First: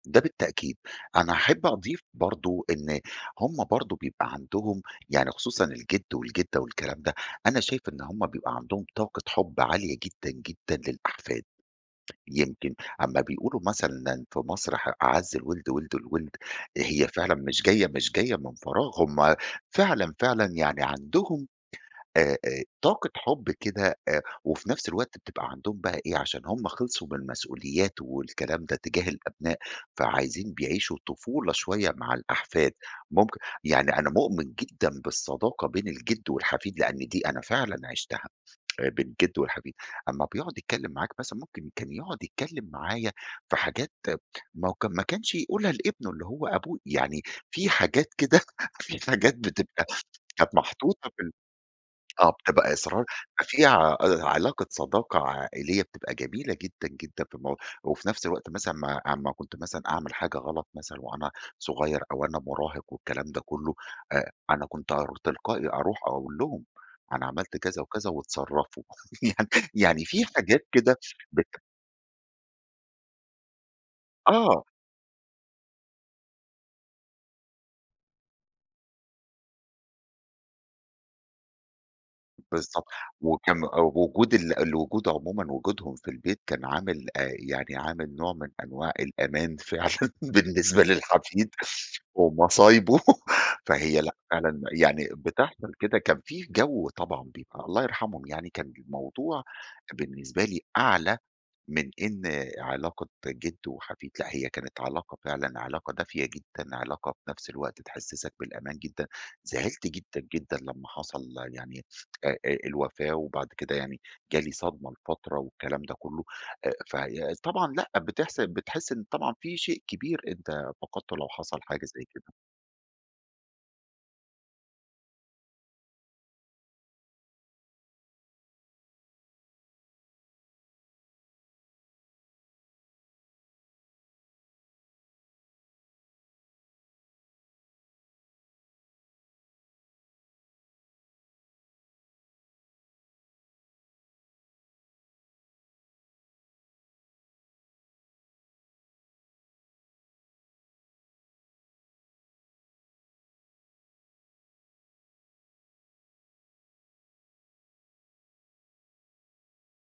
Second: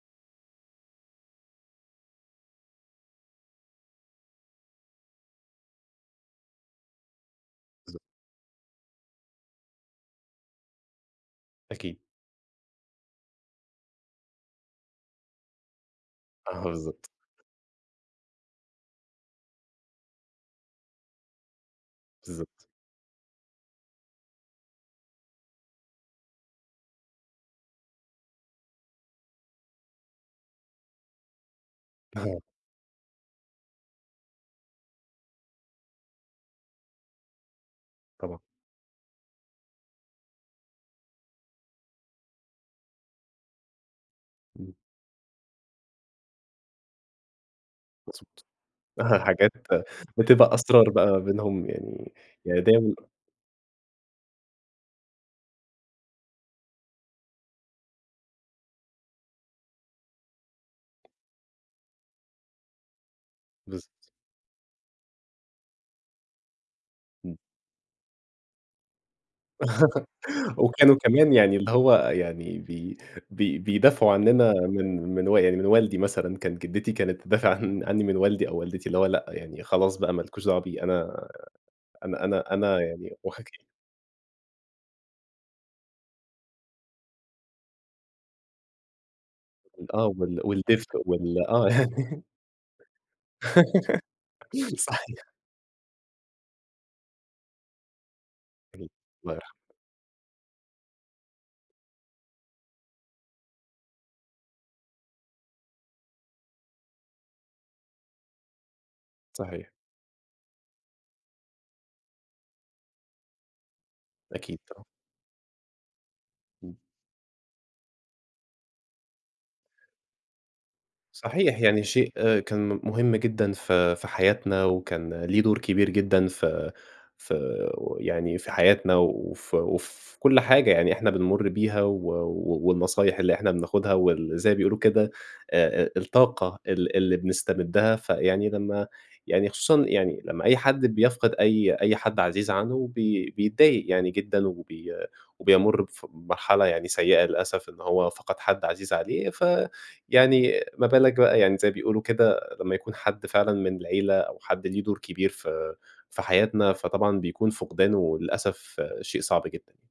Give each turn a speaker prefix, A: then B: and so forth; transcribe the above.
A: ده بالتأكيد، أنا احب أضيف برضه إن هُم برضه بيبقى عندهم يعني خصوصًا الجد والجدة والكلام ده، أنا شايف
B: بالضب
A: إن هُم بيبقى عندهم طاقة حُب عالية جدًا، جدًا، للأحفاد،
B: أكيد.
A: يمكن أمّا بيقولوا مثلًا إن أن في مصر ح "أعز الولد ولد الولد،"
B: آه
A: هي
B: بالضبط.
A: فعلًا مش جاية مش جاية من فراغ هُم فعلًا، فعلًا يعني عندهم آآ،
B: بالضبط.
A: آآ، طاقة حُب كده آآ، وفي نفس الوقت بتبقى عندهم بقى إيه عشان هُم خلصوا من المسؤوليات والكلام ده تجاه الأبناء، فعايزين يعيشوا طفولة شوية مع
B: أها.
A: الأحفاد. ممكن يعني أنا مؤمن جدًا بالصداقة بين الجد والحفيد لأن دي أنا فعلًا عيشتها
B: طبعًا.
A: آآ، بين الجد والحفيد أمّا بيقعُد يتكلم معاك مثلًا ممكن كان يقعُد يتكلم معايا في حاجات ما
B: إمم.
A: وك ما كانش يقول لها لابنه اللي هو أبوي يعني في حاجات كده
B: مضبوط،
A: في
B: أها
A: حاجات
B: حاجات
A: بتبقى
B: بتبقى
A: كانت
B: أسرار بقى
A: محطوطة
B: ما
A: في ال
B: بينهم يعني
A: آه،
B: يعني ده
A: بتبقى
B: ال
A: أسرار ففي ع آآ، علاقة صداقة عائلية بتبقى جميلة جدًا، جدًا، في المو وفي نفس الوقت مثلًا أمّا أمّا كنت مثلًا أعمل حاجة غلط مثلًا وأنا صغيّر أو وأنا مراهق والكلام ده كلّه
B: بالضبط.
A: آآ، أنا كنت أرو تلقائي أروح أقول لهم أنا
B: إمم.
A: عملت كذا وكذا واتصرّفوا يعني يعني في حاجات
B: وكانوا
A: كده
B: كمان
A: بت
B: يعني اللي هو يعني بي بي بيدافعوا عنّنا
A: آه.
B: من من و يعني من والدي مثلًا كانت جدتي كانت تدافع عن عنّي من والدي أو والدتي، اللي هو لأ يعني خلاص بقى ما لكوش دعوة بيه، أنا أنا أنا أنا
A: بالضبط
B: يعني واخك
A: وكان أ وجود ال الوجود عمومًا وجودهم في البيت كان عامل آآ، يعني عامل نوع من أنواع الأمان
B: آه،
A: فعلًا
B: وال
A: بالنسبة
B: والدّفء وال
A: للحفيد،
B: آه
A: ومصايبه فهي لأ فعلًا يعني
B: صحيح.
A: بتحصل كده كان في جَو طبعًا بيبقى الله يرحمهم يعني، كان ج
B: اهم. الله
A: الموضوع
B: يرحمه.
A: بالنسبة لي أعلى من إن علاقة جد وحفيد لأ، هي كانت علاقة فعلًا علاقة دافية جدًا علاقة في نفس الوقت تحسسك بالأمان جدًا،
B: صحيح.
A: زعلت جدًا جدًا لمّا حصل يعني آآ، آآ، الوفاة وبعد كده يعني جالي
B: أكيد ط
A: صدمة لفترة والكلام ده كلّه أ
B: إمم.
A: فهي طبعًا لأ بتحس بتحس إن طبعًا في شيء كبير أنت فقدته لو
B: صحيح،
A: حصل
B: يعني
A: حاجة زي
B: شيء
A: كده.
B: كان م مهم جدًا في في حياتنا وكان ليه دور كبير جدًا ف فو يعني في حياتنا وفي وفي كل حاجة يعني إحنا بنمُر بيها، و و والنصايح اللي إحنا بناخدها واللي زي ما بيقولوا كده آآ، آآ، الطاقة ال اللي بنستمدها، فيعني لمّا يعني خصوصًا يعني لمّا أي حد بيفقد أي أي حد عزيز عنُّه بي بيتضايق يعني جدًا وبي وبيمُر بف بمرحلة يعني سيئة للأسف إن هو فقد حد عزيز عليه، ف يعني ما بالك بقى يعني زي ما بيقولوا كده لمّا يكون حد فعلًا من العيلة أو حد ليه دور كبير في في حياتنا. فطبعًا بيكون فقدانه للأسف شيء صعب جدًا.